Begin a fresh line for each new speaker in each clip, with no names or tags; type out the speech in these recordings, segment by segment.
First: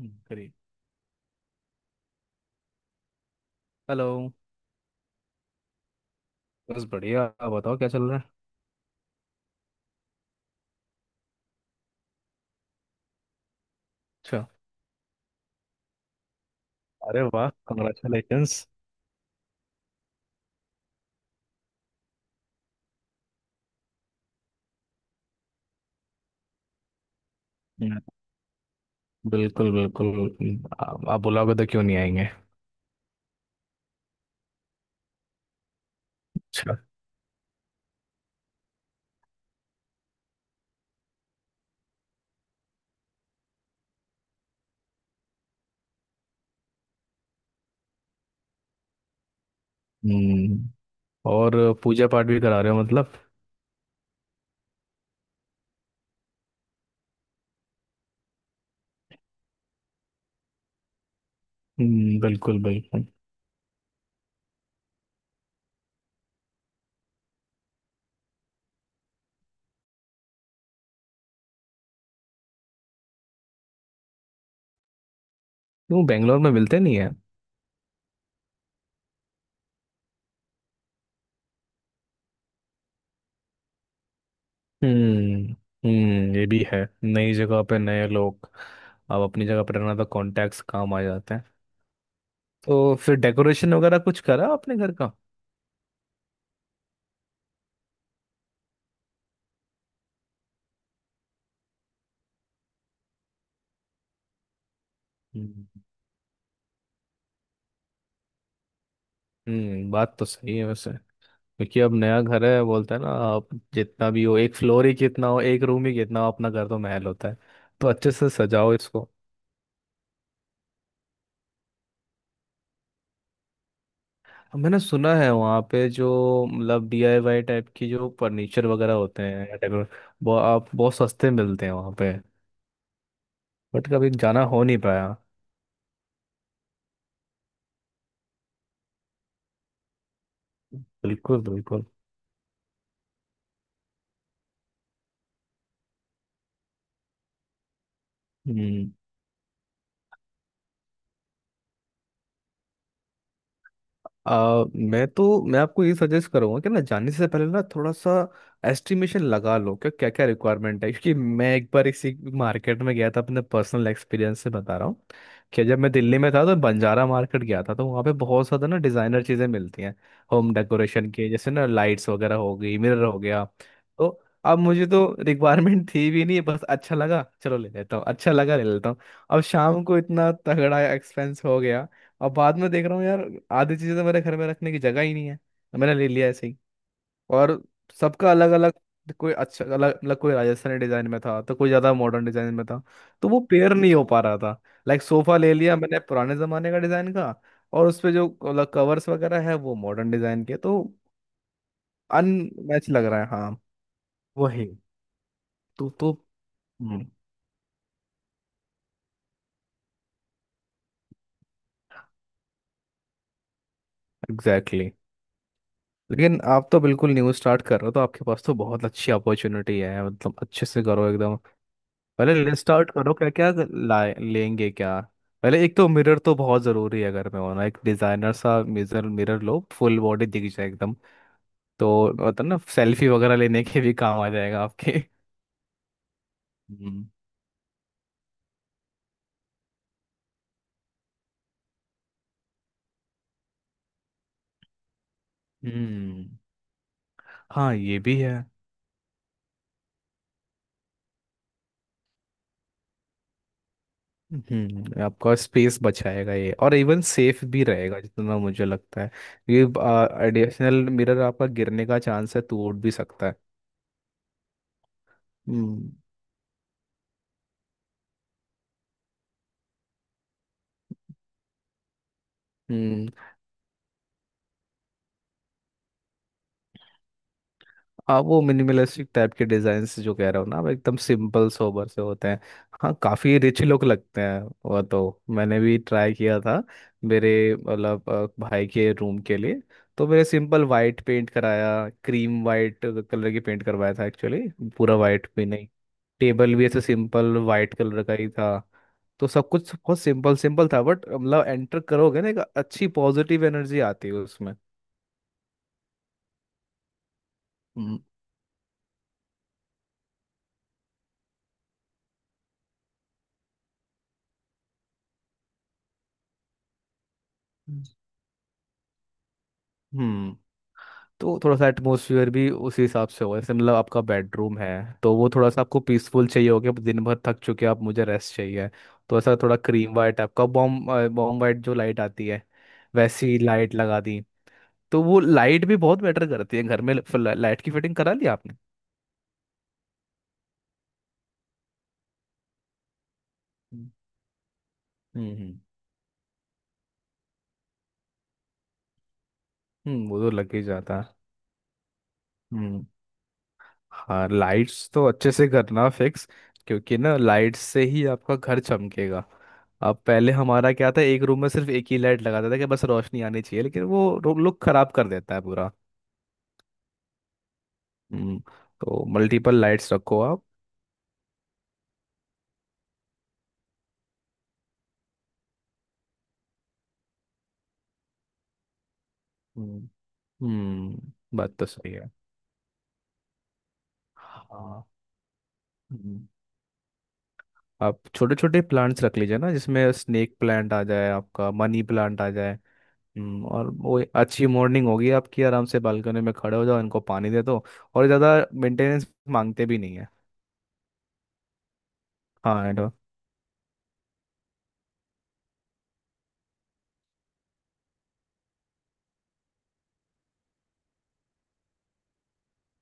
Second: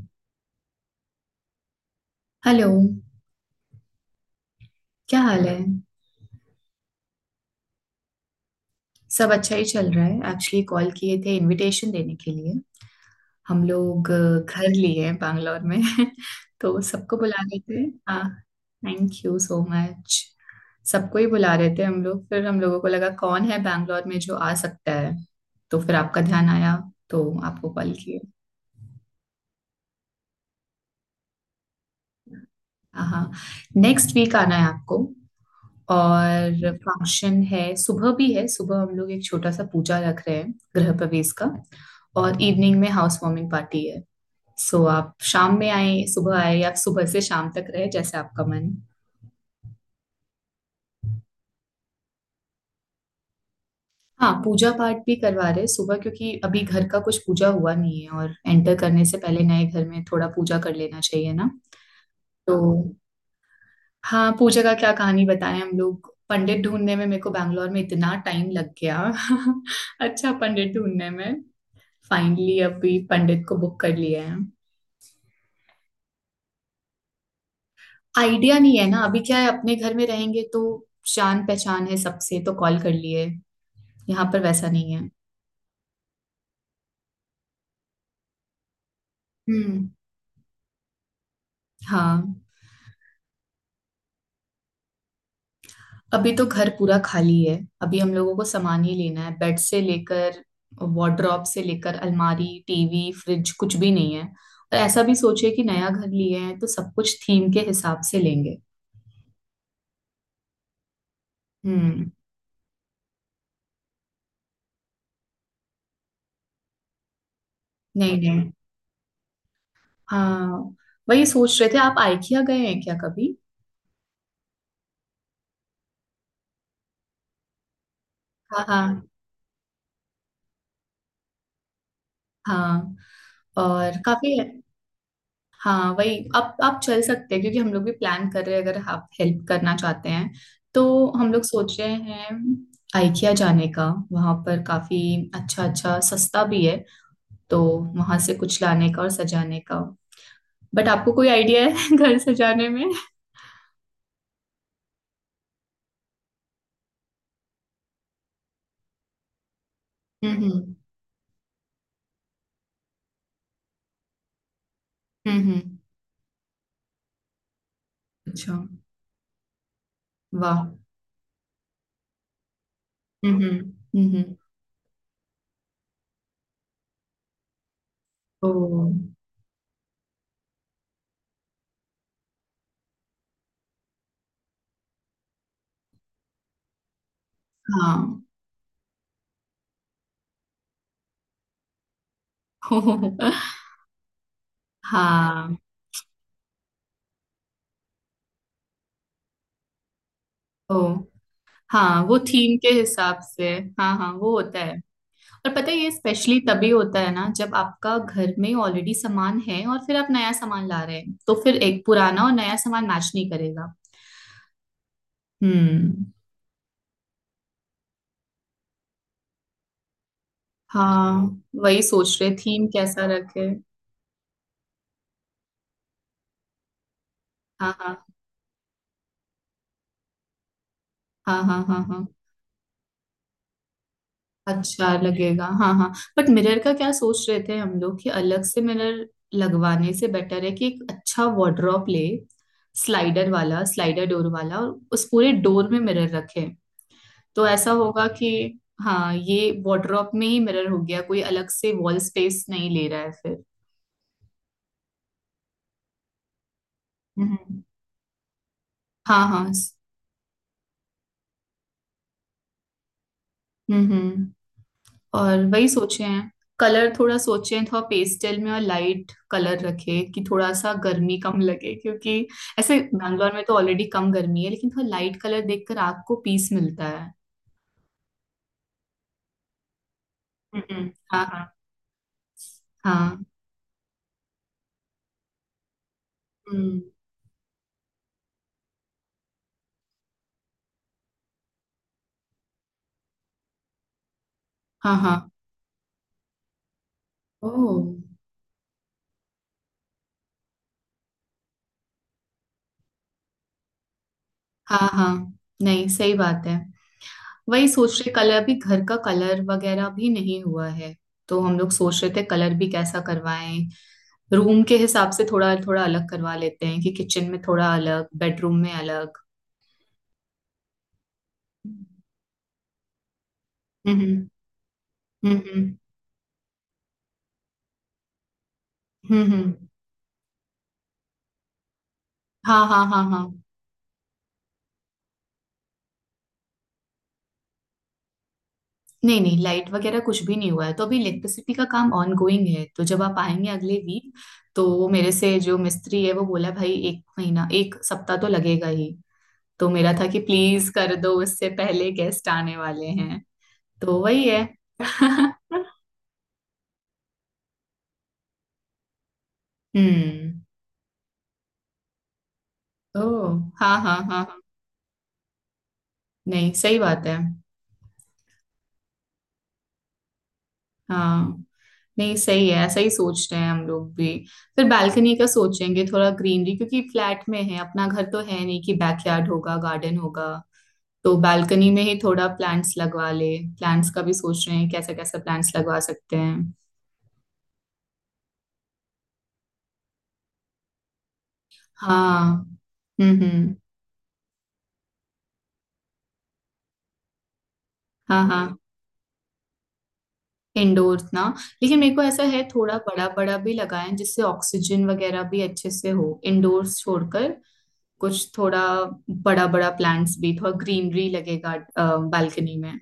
करिए।
Hello.
Hello.
क्या हाल है?
बस बढ़िया। आप बताओ क्या चल रहा है।
सब अच्छा ही चल रहा है। एक्चुअली कॉल किए थे इनविटेशन देने के लिए। हम लोग
अच्छा।
घर लिए हैं बैंगलोर में। तो सबको
अरे
बुला
वाह।
रहे थे। हाँ,
congratulations.
Thank you so much. सबको ही बुला रहे थे हम लोग, फिर हम लोगों को लगा कौन है बैंगलोर में जो आ सकता है, तो फिर आपका ध्यान आया, तो आपको कॉल
हम्म,
किए।
बिल्कुल बिल्कुल। आप बुलाओगे तो क्यों नहीं आएंगे।
हाँ, नेक्स्ट वीक आना है आपको। और
अच्छा।
फंक्शन है, सुबह भी है। सुबह हम लोग एक छोटा सा पूजा रख रहे हैं गृह प्रवेश का, और इवनिंग में हाउस वार्मिंग पार्टी है। सो आप शाम में आए, सुबह आए, या सुबह से शाम तक रहे, जैसे आपका मन।
हम्म। और पूजा पाठ भी करा रहे हो मतलब।
हाँ, पूजा पाठ भी करवा रहे हैं सुबह, क्योंकि अभी घर का कुछ पूजा हुआ नहीं है और एंटर करने से पहले नए घर में थोड़ा पूजा कर लेना चाहिए ना।
हम्म।
तो
बिल्कुल बिल्कुल।
हाँ, पूजा का क्या कहानी बताएं, हम लोग पंडित ढूंढने में मेरे को बैंगलोर में इतना टाइम लग गया। अच्छा, पंडित ढूंढने में फाइनली अभी पंडित को बुक कर लिया है।
क्यों बेंगलोर में मिलते नहीं है।
आइडिया नहीं है ना। अभी क्या है, अपने घर में रहेंगे तो जान पहचान है सबसे, तो कॉल कर लिए। यहाँ पर वैसा नहीं है।
हम्म। हम्म। ये भी है नई जगह पे नए लोग। अब अपनी जगह पर
हम्म।
रहना तो कॉन्टैक्ट्स काम आ जाते हैं।
हाँ,
तो फिर डेकोरेशन वगैरह कुछ करा आपने घर का।
अभी तो घर पूरा खाली है। अभी हम लोगों को सामान ही लेना है, बेड से लेकर, वार्डरोब से लेकर, अलमारी, टीवी, फ्रिज, कुछ भी नहीं है। और ऐसा भी सोचे कि
हम्म।
नया घर लिए हैं तो सब कुछ थीम के हिसाब से लेंगे।
बात तो सही है वैसे। क्योंकि अब
हम्म।
नया घर है बोलते हैं ना आप। जितना भी हो, एक फ्लोर ही कितना हो, एक रूम ही कितना हो, अपना घर तो महल होता है। तो अच्छे
नहीं
से
नहीं,
सजाओ इसको।
हाँ, वही सोच रहे थे। आप आइकिया गए हैं क्या कभी?
मैंने सुना है वहाँ पे जो मतलब डीआईवाई टाइप की जो
हाँ
फर्नीचर वगैरह
हाँ
होते हैं या डेकोर, वो आप बहुत सस्ते मिलते हैं वहाँ पे।
हाँ।
बट
और
कभी
काफी।
जाना हो नहीं पाया।
हाँ, वही। आप चल सकते हैं, क्योंकि हम लोग भी प्लान कर रहे हैं, अगर आप हेल्प करना चाहते हैं तो। हम
बिल्कुल
लोग सोच
बिल्कुल।
रहे हैं आइकिया जाने का, वहां पर काफी अच्छा अच्छा सस्ता भी है। तो वहां से कुछ लाने
हम्म।
का और सजाने का। बट आपको कोई आइडिया है घर सजाने में?
मैं आपको ये सजेस्ट करूंगा कि ना जाने से पहले ना थोड़ा सा एस्टिमेशन लगा लो कि क्या क्या
हम्म।
रिक्वायरमेंट है, क्योंकि मैं एक बार इसी मार्केट में गया था, अपने पर्सनल एक्सपीरियंस से बता रहा हूँ
हम्म
कि
हम्म,
जब मैं दिल्ली में था तो बंजारा मार्केट गया था, तो वहाँ पे बहुत
अच्छा।
ज़्यादा ना डिज़ाइनर चीज़ें मिलती हैं, होम
वाह।
डेकोरेशन के जैसे ना लाइट्स वगैरह हो गई, मिरर हो गया।
हम्म। हम्म
तो
हम्म।
अब मुझे तो रिक्वायरमेंट थी भी नहीं, बस अच्छा लगा चलो ले लेता हूँ, अच्छा
ओ।
लगा ले लेता हूँ। अब शाम को इतना तगड़ा एक्सपेंस हो गया। अब बाद में देख रहा हूँ यार, आधी चीजें तो मेरे घर में रखने की जगह ही नहीं है, तो मैंने ले लिया ऐसे ही। और
हाँ।
सबका अलग अलग, कोई अच्छा अलग अलग, कोई राजस्थानी डिजाइन में था तो कोई ज्यादा मॉडर्न डिजाइन में था, तो वो पेयर नहीं हो पा रहा था। लाइक सोफा ले
हाँ।
लिया मैंने पुराने जमाने का डिजाइन का, और उसपे जो अलग कवर्स वगैरह है वो मॉडर्न डिजाइन के,
ओ
तो
हाँ, वो थीम के
अनमैच लग
हिसाब
रहा है,
से।
हाँ।
हाँ हाँ, वो होता
वही।
है। और पता है,
तो
ये
तो
स्पेशली तभी होता है ना, जब आपका घर में ऑलरेडी सामान है और फिर आप नया सामान ला रहे हैं, तो फिर एक पुराना और नया सामान मैच नहीं करेगा।
Exactly, exactly।
हम्म।
लेकिन आप तो बिल्कुल न्यू स्टार्ट कर रहे हो, तो आपके पास तो बहुत अच्छी अपॉर्चुनिटी है, मतलब अच्छे से करो एकदम।
हाँ, वही सोच रहे,
पहले
थीम
लिस्ट आउट
कैसा
करो क्या
रखे।
क्या लाए लेंगे क्या। पहले एक तो मिरर तो बहुत ज़रूरी है, अगर मैं होना, एक
हाँ
डिज़ाइनर सा मिरर मिरर लो फुल बॉडी दिख जाए एकदम।
हाँ हाँ हाँ हाँ
तो
हाँ।
होता है ना, सेल्फी वगैरह लेने के भी काम आ जाएगा
अच्छा
आपके।
लगेगा, हाँ हाँ। बट मिरर का क्या
हम्म।
सोच रहे थे हम लोग कि अलग से मिरर लगवाने से बेटर है कि एक अच्छा वार्डरोब ले, स्लाइडर वाला, स्लाइडर डोर वाला, और उस पूरे डोर में मिरर।
हम्म,
तो हाँ, ऐसा
हाँ ये
होगा
भी
कि
है।
हाँ, ये वार्डरोब में ही मिरर हो गया, कोई अलग से वॉल स्पेस नहीं ले रहा है फिर।
आपका स्पेस बचाएगा ये, और इवन सेफ
हम्म।
भी रहेगा जितना मुझे लगता है।
हाँ हाँ।
ये एडिशनल मिरर आपका गिरने का चांस है, टूट भी सकता है।
हम्म। और वही सोचे हैं, कलर थोड़ा सोचे हैं, थोड़ा पेस्टल में और लाइट कलर रखे कि थोड़ा सा गर्मी कम लगे, क्योंकि ऐसे
हम्म।
बैंगलोर में तो ऑलरेडी कम गर्मी है, लेकिन थोड़ा लाइट कलर देखकर आग को पीस मिलता है।
हाँ वो मिनिमलिस्टिक टाइप के डिजाइन जो कह रहा हूँ ना, वो
हम्म।
एकदम
हाँ हाँ
सिंपल सोबर से होते हैं। हाँ
हाँ।
काफी रिच लुक लगते हैं, वो तो मैंने भी ट्राई किया था
हम्म।
मेरे, मतलब भाई के रूम के लिए। तो मेरे सिंपल वाइट पेंट कराया, क्रीम वाइट कलर की पेंट करवाया था एक्चुअली।
हाँ
पूरा
हाँ।
वाइट भी नहीं। टेबल भी ऐसे सिंपल
ओ,
वाइट कलर का ही था। तो सब कुछ बहुत सिंपल सिंपल था, बट मतलब एंटर करोगे ना, एक अच्छी पॉजिटिव एनर्जी आती है उसमें।
हाँ हाँ, नहीं सही बात है। वही
हम्म।
सोच रहे, कलर अभी घर का कलर वगैरह भी नहीं हुआ है। तो हम लोग सोच रहे थे कलर भी कैसा करवाएं, रूम के हिसाब से थोड़ा थोड़ा अलग करवा लेते हैं, कि किचन में थोड़ा अलग, बेडरूम में अलग।
हम्म। तो थोड़ा सा
हम्म
एटमोसफियर भी उसी हिसाब से होगा, जैसे मतलब आपका
हम्म।
बेडरूम है तो वो थोड़ा सा
हम्म
आपको पीसफुल चाहिए होगा, दिन भर थक चुके हैं आप, मुझे रेस्ट चाहिए। तो
हम्म,
ऐसा थोड़ा
हम्म।
क्रीम वाइट आपका बॉम वाइट, जो लाइट आती है
हाँ हाँ हाँ हाँ।
वैसी लाइट लगा दी, तो वो लाइट भी बहुत मैटर करती है घर में। लाइट की फिटिंग करा ली आपने।
नहीं नहीं, लाइट वगैरह कुछ भी नहीं हुआ है, तो अभी इलेक्ट्रिसिटी का काम ऑन गोइंग है। तो जब आप आएंगे अगले
हम्म।
वीक, तो मेरे से
हम्म।
जो मिस्त्री है वो बोला भाई 1 महीना 1 सप्ताह तो लगेगा ही। तो मेरा था
वो
कि
तो लग ही
प्लीज कर
जाता है।
दो, उससे पहले गेस्ट आने
हम्म।
वाले। तो वही
हाँ
है।
लाइट्स तो अच्छे से करना फिक्स, क्योंकि ना लाइट्स से ही आपका घर चमकेगा। अब पहले
हम्म।
हमारा क्या था, एक रूम में सिर्फ एक ही लाइट लगाता था कि बस
ओ,
रोशनी आनी चाहिए,
हाँ
लेकिन
हाँ हाँ
वो
हाँ।
लुक खराब कर देता है पूरा।
नहीं सही बात है।
हम्म। तो मल्टीपल लाइट्स रखो आप।
हाँ, नहीं सही है, ऐसा ही सोचते हैं हम लोग भी। फिर बालकनी का सोचेंगे, थोड़ा ग्रीनरी, क्योंकि फ्लैट में है अपना घर, तो है नहीं कि बैकयार्ड होगा,
हम्म।
गार्डन होगा।
हम्म,
तो
बात तो
बालकनी में
सही
ही
है।
थोड़ा प्लांट्स लगवा ले। प्लांट्स का भी सोच रहे हैं,
हाँ।
कैसा कैसा प्लांट्स लगवा सकते
हम्म,
हैं।
आप छोटे छोटे प्लांट्स रख लीजिए ना, जिसमें स्नेक प्लांट आ जाए, आपका मनी प्लांट आ
हाँ।
जाए।
हम्म।
और वो अच्छी मॉर्निंग होगी आपकी, आराम से बालकनी में खड़े हो जाओ, इनको पानी दे दो, और
हाँ
ज़्यादा
हाँ।
मेंटेनेंस मांगते भी नहीं है।
इंडोर्स ना। लेकिन मेरे को ऐसा है,
हाँ
थोड़ा
एंड
बड़ा बड़ा भी लगाएं, जिससे ऑक्सीजन वगैरह भी अच्छे से हो, इंडोर्स छोड़कर। कुछ थोड़ा बड़ा बड़ा प्लांट्स भी, थोड़ा ग्रीनरी लगेगा बालकनी में।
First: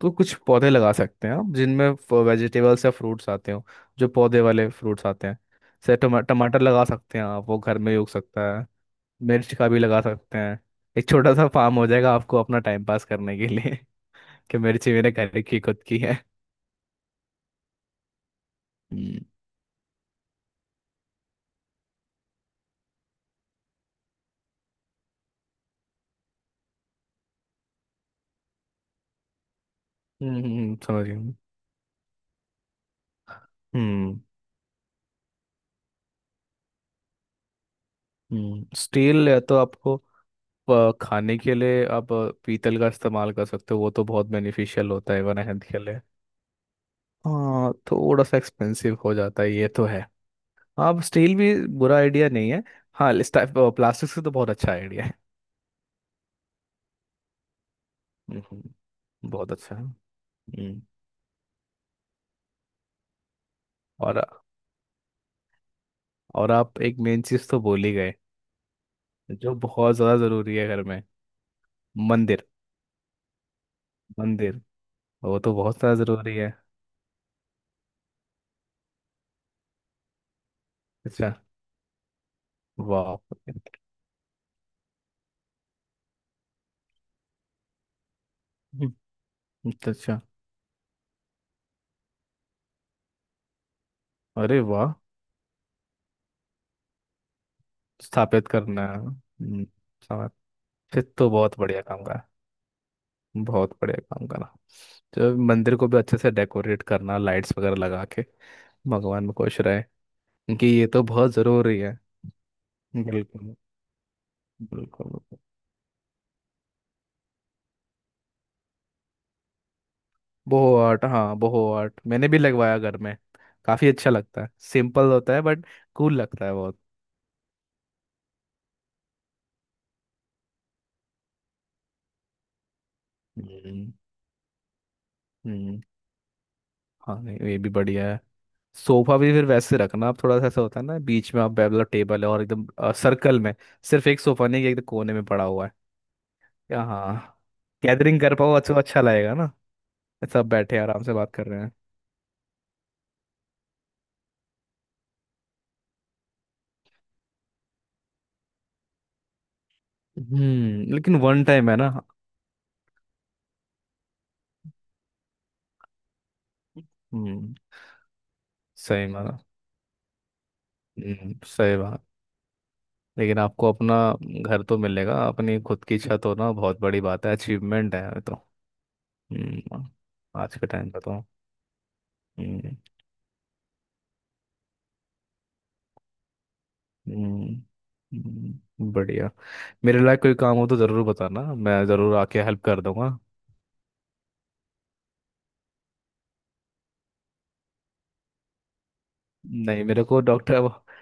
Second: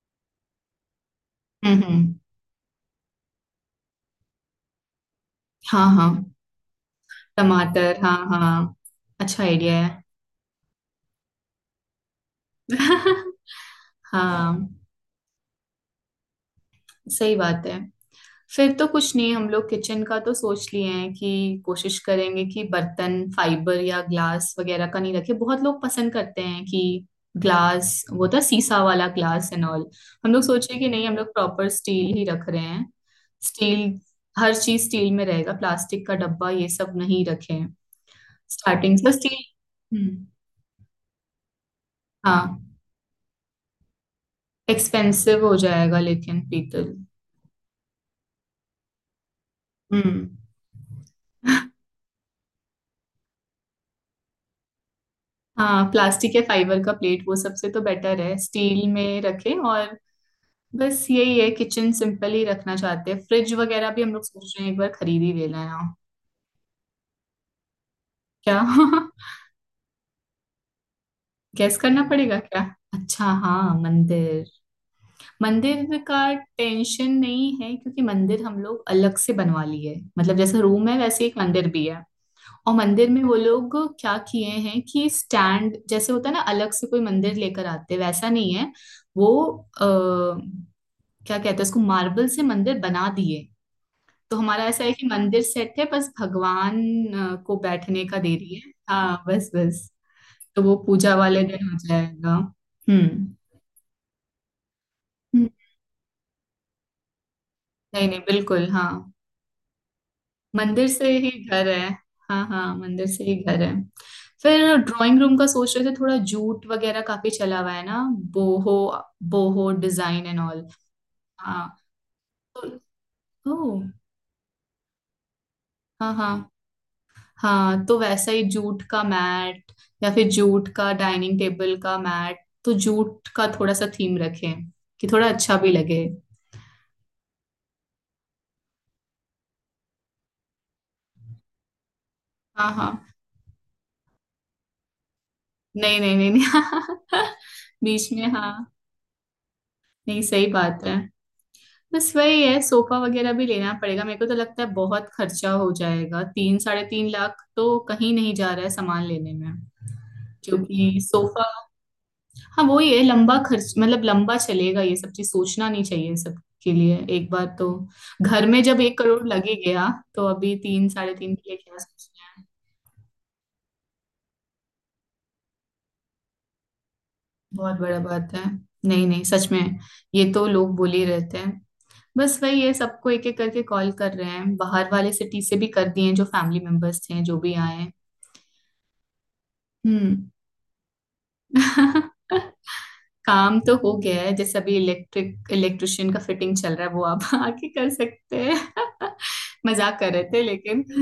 तो कुछ पौधे लगा सकते हैं आप
हम्म
जिनमें
हम्म,
वेजिटेबल्स या फ्रूट्स आते हो। जो पौधे वाले फ्रूट्स आते हैं,
हाँ
जैसे
हाँ।
टमाटर लगा सकते हैं आप, वो घर में ही
टमाटर,
उग
हाँ
सकता है।
हाँ, अच्छा
मिर्च का
आइडिया
भी लगा
है।
सकते हैं। एक छोटा सा फार्म हो जाएगा आपको अपना टाइम पास करने के लिए। कि
हाँ,
मिर्ची मेरे घर की खुद की है।
सही बात है। फिर तो कुछ
हम्म।
नहीं, हम लोग किचन का तो सोच लिए हैं, कि कोशिश करेंगे कि बर्तन फाइबर या ग्लास वगैरह का नहीं रखे, बहुत लोग पसंद करते हैं कि ग्लास, वो था शीशा वाला ग्लास एंड ऑल। हम लोग
हम्म।
सोचे कि
समझ
नहीं, हम
गया।
लोग प्रॉपर स्टील ही रख रहे हैं। स्टील।
हम्म।
हर चीज स्टील में रहेगा, प्लास्टिक का डब्बा ये सब नहीं रखे। स्टार्टिंग से
स्टील, या
स्टील।
तो आपको
हम्म।
खाने के लिए आप
हाँ,
पीतल का इस्तेमाल कर सकते हो, वो तो बहुत बेनिफिशियल होता है वन
एक्सपेंसिव हो
हेल्थ के
जाएगा
लिए।
लेकिन पीतल।
हाँ थोड़ा सा एक्सपेंसिव हो जाता है, ये तो है।
हम्म।
हाँ स्टील भी बुरा आइडिया नहीं है। हाँ प्लास्टिक से तो बहुत अच्छा आइडिया है।
हाँ, प्लास्टिक या फाइबर का प्लेट वो सबसे, तो बेटर है
हम्म,
स्टील में
बहुत
रखें।
अच्छा है।
और
हम्म।
बस यही है, किचन सिंपल ही रखना चाहते हैं। फ्रिज वगैरह भी हम लोग
और
सोच रहे हैं, एक बार खरीद ही लेना है।
और आप एक मेन चीज़ तो बोल ही गए
क्या?
जो बहुत ज़्यादा ज़रूरी है घर में।
गैस करना पड़ेगा
मंदिर।
क्या? अच्छा, हाँ मंदिर।
मंदिर, वो तो बहुत
मंदिर
ज़्यादा
का
ज़रूरी है।
टेंशन नहीं है, क्योंकि मंदिर हम लोग अलग से बनवा लिए, मतलब जैसा रूम है वैसे
अच्छा।
एक मंदिर भी है। और मंदिर
वाह।
में वो लोग क्या किए हैं कि स्टैंड जैसे होता है ना, अलग से कोई मंदिर लेकर आते, वैसा नहीं है
हम्म,
वो। आ,
अच्छा अच्छा।
क्या कहते हैं उसको, मार्बल से मंदिर बना दिए। तो
अरे
हमारा ऐसा है
वाह।
कि मंदिर सेट है, बस भगवान को बैठने का दे
स्थापित
रही है,
करना है,
हाँ बस बस।
समझ।
तो वो
फिर
पूजा
तो
वाले
बहुत
दिन हो
बढ़िया काम करा,
जाएगा। हम्म।
बहुत बढ़िया काम करा। तो
हम्म,
मंदिर को भी अच्छे से डेकोरेट करना, लाइट्स वगैरह लगा
नहीं नहीं
के।
बिल्कुल, हाँ।
भगवान में खुश रहे, क्योंकि
मंदिर
ये तो
से ही
बहुत
घर
जरूरी
है।
है।
हाँ हाँ, मंदिर से ही
बिल्कुल।
घर है। फिर
बिल्कुल
ड्राइंग रूम
बिल्कुल।
का सोच रहे थे थोड़ा जूट वगैरह, काफी चला हुआ है ना। Boho, boho design and all.
Boho art, हाँ,
हाँ,
बोहो आर्ट मैंने भी लगवाया
तो।
घर में।
ओ,
काफी अच्छा लगता है, सिंपल होता है बट
हाँ
कूल
हाँ
लगता है बहुत।
हाँ। तो वैसा ही जूट का मैट, या फिर जूट का डाइनिंग टेबल का मैट। तो जूट का थोड़ा सा
हम्म।
थीम रखें, कि थोड़ा अच्छा भी
हम्म,
लगे।
हाँ नहीं, ये भी बढ़िया है। सोफा भी फिर वैसे रखना आप, थोड़ा सा ऐसा होता है ना, बीच में आप मतलब टेबल है और एकदम
हाँ हाँ।
सर्कल में। सिर्फ एक सोफा नहीं कि एक कोने में पड़ा हुआ है।
नहीं नहीं नहीं
या हाँ
नहीं। बीच
गैदरिंग
में,
कर पाओ,
हाँ।
अच्छा अच्छा लगेगा ना,
नहीं सही
सब बैठे
बात है।
आराम से बात कर रहे हैं।
बस वही है, सोफा वगैरह भी लेना पड़ेगा। मेरे को तो लगता है बहुत खर्चा हो जाएगा, 3 साढ़े 3 लाख तो कहीं नहीं जा रहा है सामान लेने में। क्योंकि
लेकिन वन
सोफा।
टाइम है ना।
हाँ, वो ही है, लंबा खर्च, मतलब लंबा चलेगा ये सब चीज, सोचना नहीं चाहिए इन सब के लिए एक बार
हम्म
तो। घर में जब एक
सही
करोड़
माना।
लगे गया, तो अभी 3 साढ़े 3 के लिए
सही
क्या
बात।
सोचना है।
लेकिन आपको अपना घर तो मिलेगा, अपनी खुद की छत होना बहुत बड़ी बात है,
बहुत
अचीवमेंट
बड़ा
है ये
बात
तो।
है। नहीं नहीं, सच में।
हम्म।
ये तो
आज के
लोग बोल
टाइम पे
ही
तो।
रहते हैं। बस वही है,
हम्म।
सबको एक एक करके कॉल कर रहे हैं, बाहर वाले सिटी से भी कर दिए हैं, जो फैमिली मेंबर्स थे जो
हम्म।
भी आए हैं।
बढ़िया। मेरे लायक
हम्म।
कोई काम हो तो ज़रूर बताना, मैं ज़रूर आके हेल्प कर दूंगा।
काम तो हो गया है, जैसे अभी इलेक्ट्रिक इलेक्ट्रिशियन का फिटिंग चल रहा है, वो आप आके कर सकते हैं।
नहीं
मजाक
मेरे
कर
को
रहे थे
डॉक्टर
लेकिन।
वो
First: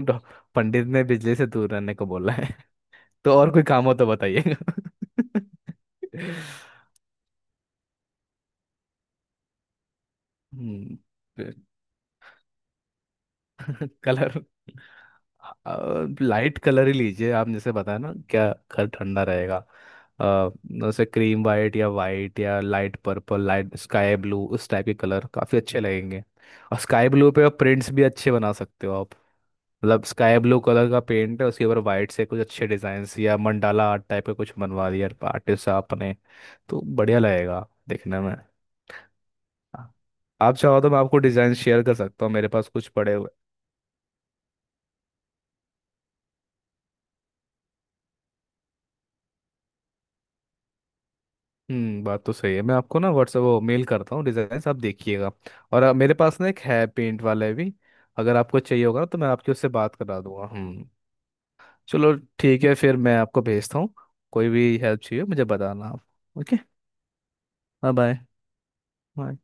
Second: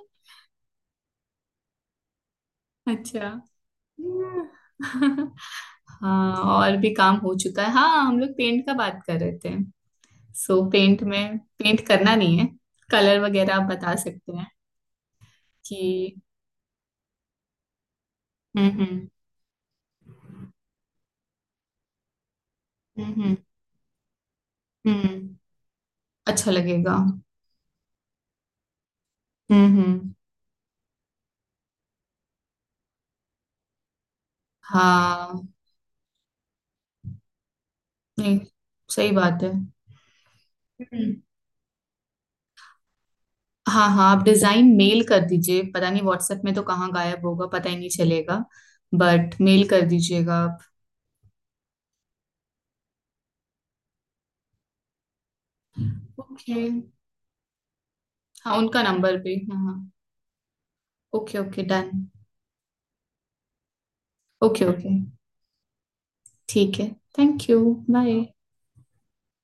डॉ- पंडित ने बिजली से दूर रहने को बोला,
अच्छा।
तो और कोई काम हो तो बताइएगा।
हम्म। हाँ, और भी काम हो चुका है। हाँ, हम लोग पेंट का बात कर रहे थे, सो
हम्म,
पेंट में,
फिर
पेंट करना नहीं है, कलर वगैरह आप बता सकते
कलर।
हैं कि।
लाइट कलर ही लीजिए आप, जैसे बताया ना क्या, घर
हम्म।
ठंडा रहेगा। अ, जैसे क्रीम वाइट या लाइट
हम्म हम्म
पर्पल, लाइट स्काई ब्लू, उस टाइप के कलर
हम्म,
काफ़ी अच्छे लगेंगे।
अच्छा
और
लगेगा।
स्काई ब्लू पे आप प्रिंट्स भी अच्छे बना सकते हो आप। मतलब
हम्म।
स्काई ब्लू कलर का पेंट है, उसके ऊपर वाइट से कुछ अच्छे डिजाइन्स या मंडाला आर्ट टाइप का कुछ बनवा दिया
हाँ,
आर्टिस्ट आपने, तो बढ़िया लगेगा देखने में।
नहीं सही बात है।
हाँ। आप चाहो तो मैं
हम्म।
आपको डिजाइन शेयर कर सकता हूँ, मेरे पास कुछ पड़े हुए।
हाँ हाँ, आप डिजाइन मेल कर दीजिए, पता नहीं व्हाट्सएप में तो कहाँ गायब होगा, पता ही नहीं चलेगा, बट मेल कर दीजिएगा आप।
बात तो सही है, मैं आपको ना व्हाट्सएप वो मेल करता हूँ डिजाइन्स, आप देखिएगा। और मेरे पास ना एक
ओके।
है पेंट वाले भी, अगर
हाँ,
आपको
उनका
चाहिए होगा ना
नंबर
तो मैं
भी,
आपकी
हाँ
उससे
हाँ।
बात करा दूंगा, हम्म।
Okay okay done.
चलो, ठीक है, फिर मैं आपको भेजता हूँ। कोई
ओके
भी
ओके,
हेल्प चाहिए मुझे बताना आप, ओके।
ठीक है। Thank you.
Bye.
Bye.
Bye.